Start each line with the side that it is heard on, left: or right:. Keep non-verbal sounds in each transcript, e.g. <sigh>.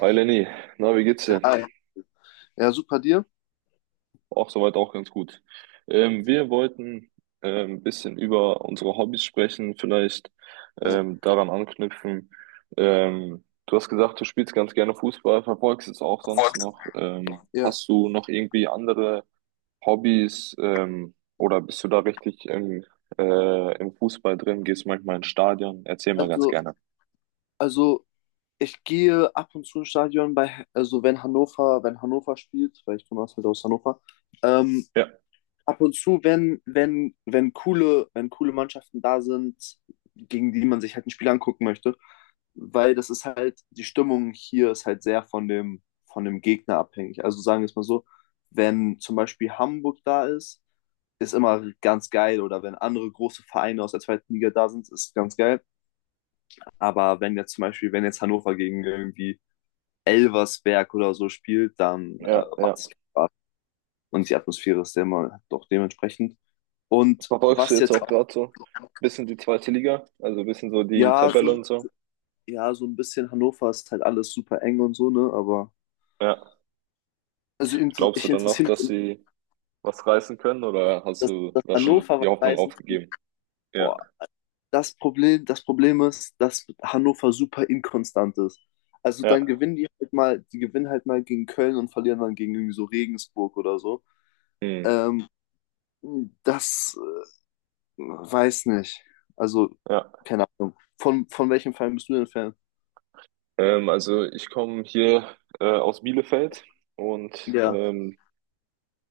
right: Hi Lenny, na, wie geht's
left: Ja,
right: dir?
left: hi. Ja, super dir.
right: Auch soweit auch ganz gut. Wir wollten ein bisschen über unsere Hobbys sprechen, vielleicht
left: Ja,
right: daran anknüpfen. Du hast gesagt, du spielst ganz gerne Fußball, verfolgst es auch sonst noch.
left: ja.
right: Hast du noch irgendwie andere Hobbys oder bist du da richtig im Fußball drin? Gehst manchmal ins Stadion? Erzähl mal ganz
left: Also,
right: gerne.
left: also ich gehe ab und zu ins Stadion bei, also wenn Hannover spielt, weil ich komme halt aus Hannover, ähm,
right: Ja,
left: ab und zu, wenn coole Mannschaften da sind, gegen die man sich halt ein Spiel angucken möchte, weil das ist halt, die Stimmung hier ist halt sehr von dem Gegner abhängig. Also sagen wir es mal so, wenn zum Beispiel Hamburg da ist, ist immer ganz geil, oder wenn andere große Vereine aus der zweiten Liga da sind, ist ganz geil. Aber wenn jetzt zum Beispiel, wenn jetzt Hannover gegen irgendwie Elversberg oder so spielt, dann
right: ja,
left: macht
right: ja.
left: es keinen Spaß. Und die Atmosphäre ist ja immer doch dementsprechend. Und
right: Verfolgst du
left: was
right: jetzt
left: jetzt
right: auch
left: auch,
right: gerade so ein bisschen die zweite Liga, also ein bisschen so die
left: ja,
right: Tabelle
left: so,
right: und so?
left: ja, so ein bisschen. Hannover ist halt alles super eng und so, ne? Aber
right: Ja. Glaubst du
left: ich
right: dann noch,
left: interessiere
right: dass
left: mich,
right: sie was reißen können oder hast
left: dass,
right: du
left: dass
right: da schon
left: Hannover
right: die
left: was
right: Hoffnung
left: heißen kann.
right: aufgegeben? Ja,
left: Boah, das Problem ist, dass Hannover super inkonstant ist. Also dann
right: ja,
left: gewinnen die halt mal, die gewinnen halt mal gegen Köln und verlieren dann gegen irgendwie so Regensburg oder so.
right: hm.
left: Ähm, Das weiß nicht. Also,
right: Ja.
left: keine Ahnung. Von welchem Verein bist du denn Fan?
right: Also ich komme hier aus Bielefeld und
left: Ja.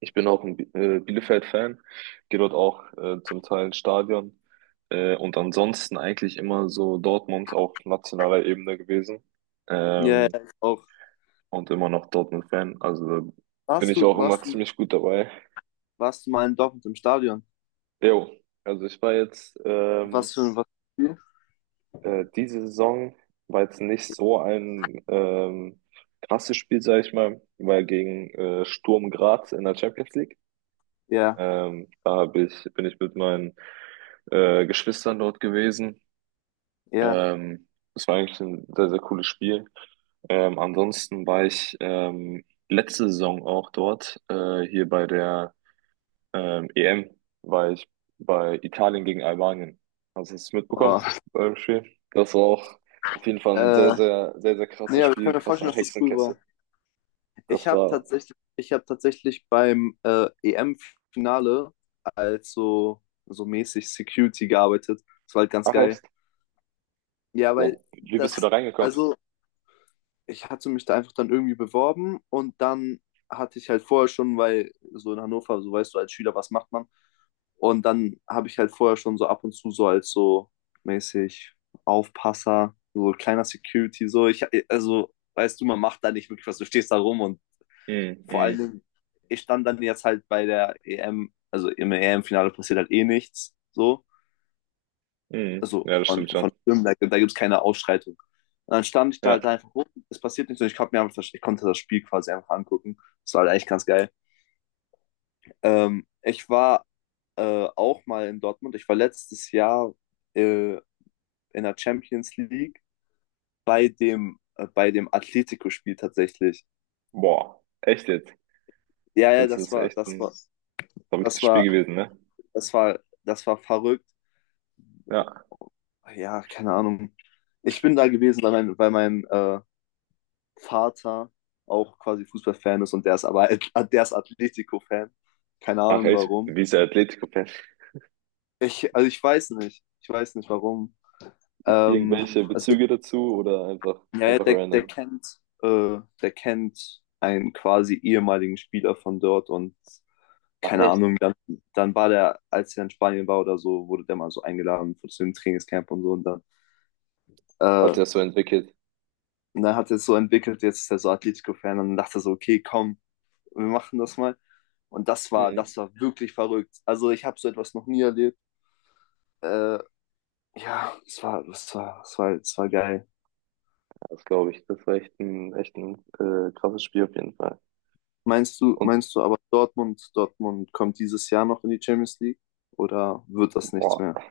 right: ich bin auch ein Bi Bielefeld-Fan, gehe dort auch zum Teil ins Stadion und ansonsten eigentlich immer so Dortmund auf nationaler Ebene gewesen.
left: Ja,
right: Ähm,
left: ja, ich auch.
right: und immer noch Dortmund-Fan. Also bin
left: Warst
right: ich
left: du,
right: auch immer
left: warst du,
right: ziemlich gut dabei.
left: warst du mal in Dortmund im Stadion?
right: Jo, also ich war jetzt
left: Was für ein, was für ein Spiel?
right: diese Saison war jetzt nicht so ein krasses Spiel, sag ich mal, weil gegen Sturm Graz in der Champions League.
left: Ja,
right: Bin ich mit meinen Geschwistern dort gewesen.
left: ja.
right: Ähm, Das war eigentlich ein sehr, sehr cooles Spiel. Ansonsten war ich letzte Saison auch dort, hier bei der EM war ich bei Italien gegen Albanien. Hast du es mitbekommen
left: Oh.
right: beim Spiel? Das war auch auf jeden Fall ein sehr,
left: Äh,
right: sehr, sehr, sehr
left: Nee,
right: krasses
left: aber ich kann
right: Spiel,
left: mir
right: krasser
left: vorstellen, dass das cool war.
right: Hexenkessel.
left: Ich
right: Das
left: habe
right: war,
left: tatsächlich, ich habe tatsächlich beim EM-Finale als so, so mäßig Security gearbeitet. Das war halt ganz
right: Ach
left: geil.
right: echt?
left: Ja, weil
right: Boah, wie bist du da
left: das,
right: reingekommen?
left: also ich hatte mich da einfach dann irgendwie beworben. Und dann hatte ich halt vorher schon, weil so in Hannover, so weißt du, als Schüler, was macht man? Und dann habe ich halt vorher schon so ab und zu so als so mäßig Aufpasser, so kleiner Security, so ich, also weißt du, man macht da nicht wirklich was, du stehst da rum und
right: Mhm,
left: vor allen
right: mhm,
left: Dingen, ich stand dann jetzt halt bei der EM, also im EM-Finale passiert halt eh nichts. So.
right: mhm.
left: Also
right: Ja, das stimmt schon.
left: von Stimmen, da gibt es keine Ausschreitung. Und dann stand ich da halt
right: Ja.
left: einfach rum, es passiert nichts und ich hab mir einfach, ich konnte das Spiel quasi einfach angucken. Das war halt echt ganz geil. Ich war auch mal in Dortmund. Ich war letztes Jahr äh, in der Champions League bei bei dem Atletico-Spiel tatsächlich.
right: Boah, echt jetzt?
left: Ja, ja,
right: Das
left: das
right: ist
left: war,
right: echt
left: das
right: ein
left: war, das
right: verrücktes
left: war,
right: Spiel gewesen, ne?
left: das war verrückt.
right: Ja.
left: Ja, keine Ahnung. Ich bin da gewesen, weil weil mein Vater auch quasi Fußballfan ist, und der ist aber <laughs> der ist Atletico-Fan. Keine
right: Ach
left: Ahnung
right: echt,
left: warum.
right: wie ist der Atletico-Fan?
left: Also ich weiß nicht. Ich weiß nicht warum. Ähm,
right: Irgendwelche
left: also,
right: Bezüge dazu oder einfach,
left: ja, ja,
right: einfach
left: der
right: random?
left: kennt, der kennt einen quasi ehemaligen Spieler von dort und
right: Ach
left: keine
right: echt?
left: Ahnung, dann, dann war der, als er in Spanien war oder so, wurde der mal so eingeladen zu dem Trainingscamp und so. Und dann äh,
right: Hat er so entwickelt?
left: und dann hat er es so entwickelt, jetzt ist er so Atletico-Fan und dachte so, okay, komm, wir machen das mal. Und das war wirklich verrückt. Also ich habe so etwas noch nie erlebt. Äh, ja, es war geil.
right: Das glaube ich, das war echt ein krasses Spiel auf jeden Fall.
left: Meinst du,
right: Und
left: meinst du aber, Dortmund kommt dieses Jahr noch in die Champions League oder wird das nichts
right: boah,
left: mehr?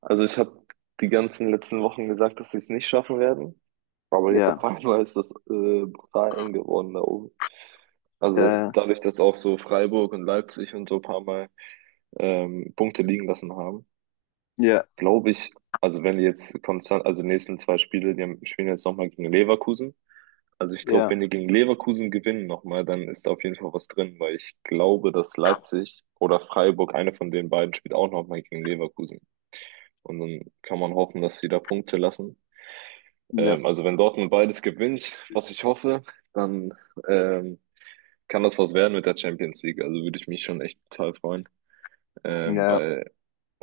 right: also ich habe die ganzen letzten Wochen gesagt, dass sie es nicht schaffen werden, aber jetzt auf
left: Ja,
right: einmal ist das brutal eng geworden da oben. Also
left: ja,
right: dadurch, dass auch so Freiburg und Leipzig und so ein paar Mal Punkte liegen lassen haben,
left: ja,
right: glaube ich, also wenn die jetzt konstant, also die nächsten zwei Spiele, spielen jetzt nochmal gegen Leverkusen. Also ich glaube,
left: ja,
right: wenn die gegen Leverkusen gewinnen nochmal, dann ist da auf jeden Fall was drin, weil ich glaube, dass Leipzig oder Freiburg, eine von den beiden, spielt auch nochmal gegen Leverkusen. Und dann kann man hoffen, dass sie da Punkte lassen.
left: ja,
right: Also wenn Dortmund beides gewinnt, was ich hoffe, dann ähm, kann das was werden mit der Champions League. Also würde ich mich schon echt total freuen,
left: ja,
right: weil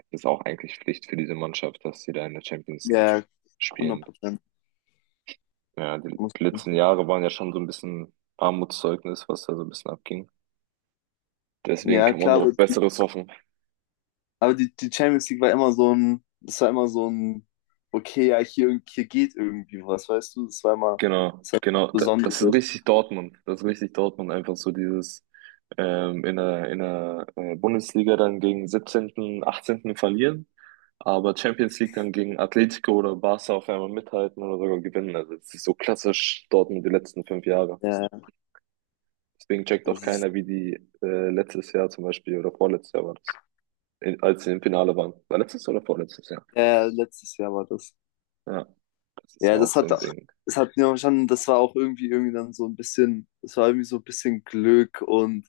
right: ist auch eigentlich Pflicht für diese Mannschaft, dass sie da in der Champions League
left: ja, 100
right: spielen.
left: Prozent.
right: Ja, die
left: Muss-
right: letzten Jahre waren ja schon so ein bisschen Armutszeugnis, was da so ein bisschen abging. Deswegen
left: Ja,
right: kann man
left: klar
right: noch
left: wird.
right: Besseres hoffen.
left: Aber die, die Champions League war immer so ein, okay, ja, hier, hier geht irgendwie was, weißt du? Das war immer,
right: Genau,
left: das war
right: genau. Das ist
left: Besonderes.
right: richtig Dortmund. Das ist richtig Dortmund. Einfach so dieses in der Bundesliga dann gegen 17., 18. verlieren, aber Champions League dann gegen Atletico oder Barca auf einmal mithalten oder sogar gewinnen. Also es ist so klassisch Dortmund die letzten fünf Jahre.
left: Ja, ja,
right: Deswegen checkt auch
left: das ist,
right: keiner, wie die letztes Jahr zum Beispiel oder vorletztes Jahr war das, als sie im Finale waren. War letztes oder vorletztes Jahr?
left: ja, ja, letztes Jahr war das.
right: Ja, das ist ja
left: Ja,
right: auch so ein Ding.
left: das hat mir schon, das war auch irgendwie, irgendwie dann so ein bisschen, das war irgendwie so ein bisschen Glück, und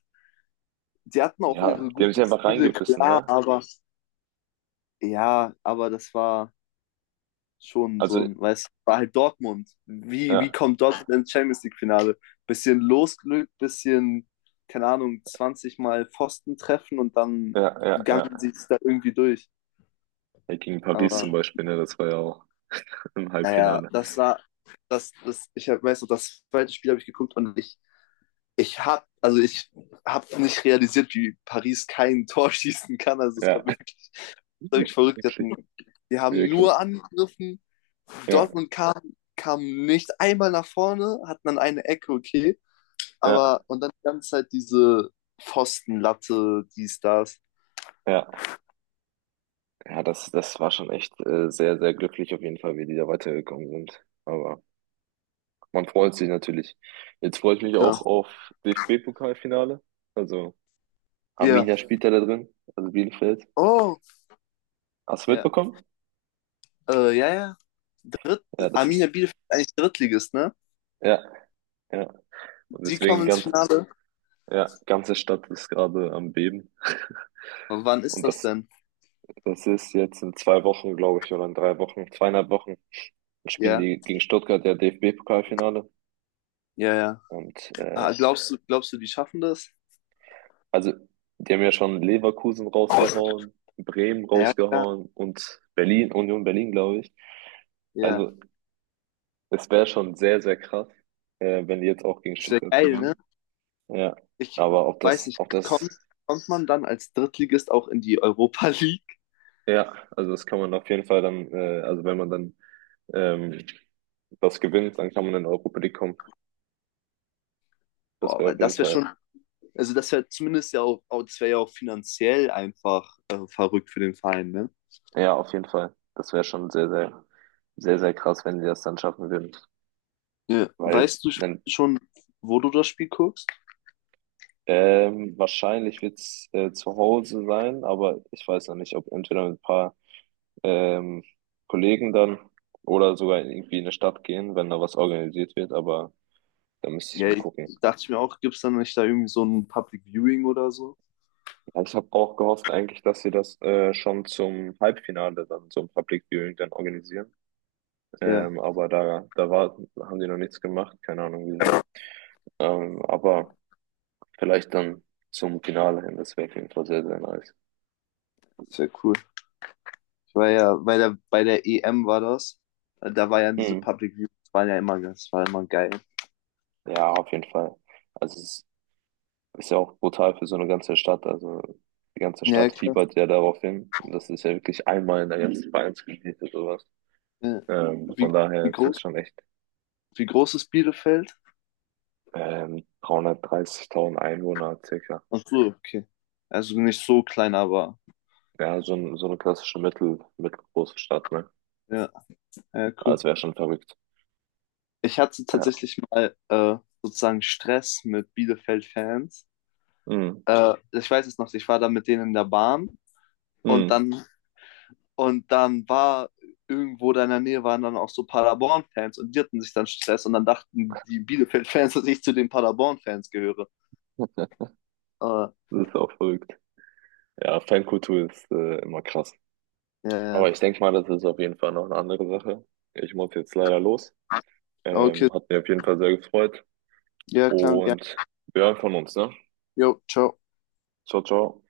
left: die hatten auch
right: Ja,
left: ihre
right: die haben sich
left: guten
right: einfach
left: Spiele,
right: reingebissen,
left: klar,
right: ne?
left: aber ja, aber das war schon so
right: Also,
left: ein, weißt du, war halt Dortmund. Wie
right: ja,
left: kommt Dortmund ins Champions League-Finale? Bisschen Losglück, bisschen, keine Ahnung, 20 Mal Pfosten treffen und
right: ja,
left: dann
right: ja, ja.
left: gangen sie es da irgendwie durch.
right: Ja, gegen Paris zum
left: Aber
right: Beispiel, ne? Das war ja auch <laughs> im
left: naja,
right: Halbfinale.
left: das war, ich hab, weiß noch, das zweite Spiel habe ich geguckt und ich habe nicht realisiert, wie Paris kein Tor schießen kann. Also es
right: Ja,
left: war wirklich, wirklich
right: <laughs>
left: verrückt. Die
right: wirklich,
left: hatten, die haben
right: wirklich.
left: nur angegriffen.
right: Ja,
left: Dortmund kam, kam nicht einmal nach vorne, hatten dann eine Ecke, okay.
right: ja,
left: Aber und dann die ganze Zeit diese Pfostenlatte, dies, das.
right: ja. Ja, das war schon echt sehr, sehr glücklich auf jeden Fall, wie die da weitergekommen sind. Aber man freut sich natürlich. Jetzt freue ich mich
left: Ja.
right: auch auf DFB-Pokalfinale. Also
left: Ja.
right: Arminia spielt er da drin, also Bielefeld.
left: Oh.
right: Hast du
left: Ja.
right: mitbekommen?
left: Ja, ja. Dritt-
right: Ja,
left: Arminia Bielefeld ist eigentlich Drittligist, ne?
right: ja, ja. Und
left: Die kommen
right: deswegen
left: ins
right: ganz,
left: Finale.
right: ja, ganze Stadt ist gerade am Beben. <laughs>
left: Wann ist
right: Und
left: das
right: das,
left: denn?
right: das ist jetzt in zwei Wochen, glaube ich, oder in drei Wochen, zweieinhalb Wochen, spielen
left: Ja,
right: die gegen Stuttgart ja DFB-Pokalfinale.
left: ja, ja.
right: Und
left: Ah, glaubst du, die schaffen das?
right: also, die haben ja schon Leverkusen rausgehauen, Bremen
left: Ja, ja,
right: rausgehauen und Union Berlin, glaube ich.
left: ja.
right: Also, es wäre schon sehr, sehr krass, wenn die jetzt auch gegen
left: Es wäre
right: Stuttgart
left: geil, ne?
right: gewinnen. Ja,
left: Ich
right: aber
left: weiß nicht, kommt, kommt man dann als Drittligist auch in die Europa League?
right: ja, also das kann man auf jeden Fall dann, also wenn man dann ähm, das gewinnt, dann kann man in die Europa League kommen. Das
left: Boah,
right: wäre
left: weil
right: auf jeden
left: das wäre
right: Fall,
left: schon, also das wäre zumindest ja auch, das wäre ja auch finanziell einfach verrückt für den Verein, ne?
right: ja, auf jeden Fall. Das wäre schon sehr, sehr, sehr, sehr krass, wenn sie das dann schaffen würden.
left: Ja.
right: Weil
left: Weißt du sch-
right: dann
left: schon, wo du das Spiel guckst?
right: wahrscheinlich wird's zu Hause sein, aber ich weiß noch nicht, ob entweder mit ein paar ähm, Kollegen dann oder sogar irgendwie in eine Stadt gehen, wenn da was organisiert wird, aber da müsste ich
left: Ja,
right: mal
left: ich,
right: gucken.
left: dachte ich mir auch, gibt es dann nicht da irgendwie so ein Public Viewing oder so?
right: Ja, ich habe auch gehofft eigentlich, dass sie das schon zum Halbfinale dann zum Public Viewing dann organisieren.
left: Ja,
right: Aber da haben die noch nichts gemacht, keine Ahnung wieso. Aber vielleicht dann zum Finale hin, das wäre auf jeden Fall sehr, sehr nice.
left: das wäre cool. Ich war ja bei der EM, war das. Da war ja diese
right: Hm.
left: Public Views, waren ja immer, das war immer geil.
right: Ja, auf jeden Fall. Also es ist ja auch brutal für so eine ganze Stadt. Also die ganze
left: Ja,
right: Stadt
left: klar.
right: fiebert ja darauf hin. Und das ist ja wirklich einmal in der ganzen Vereinsgeschichte sowas.
left: Ja. Wie,
right: Von daher
left: wie
right: ist
left: groß,
right: das schon echt.
left: wie groß ist Bielefeld?
right: 330.000 Einwohner circa.
left: Ach so, okay. Also nicht so klein, aber
right: Ja, so, so eine klassische mittelgroße Stadt, ne?
left: ja, ja,
right: Aber
left: cool.
right: es wäre schon verrückt.
left: Ich hatte
right: Ja.
left: tatsächlich mal sozusagen Stress mit Bielefeld-Fans.
right: Mhm.
left: Ich weiß es noch, ich war da mit denen in der Bahn, und
right: Mhm.
left: dann, und dann war irgendwo da in der Nähe waren dann auch so Paderborn-Fans, und die hatten sich dann Stress, und dann dachten die Bielefeld-Fans, <laughs> dass ich zu den Paderborn-Fans gehöre. Aber,
right: Das ist auch verrückt. Ja, Fankultur ist immer krass.
left: ja,
right: Aber
left: ja.
right: ich denke mal, das ist auf jeden Fall noch eine andere Sache. Ich muss jetzt leider los.
left: Okay,
right: Hat mich auf jeden Fall sehr gefreut.
left: ja, klar, ja.
right: Und wir hören von uns, ne?
left: Jo, ciao.
right: Ciao, ciao.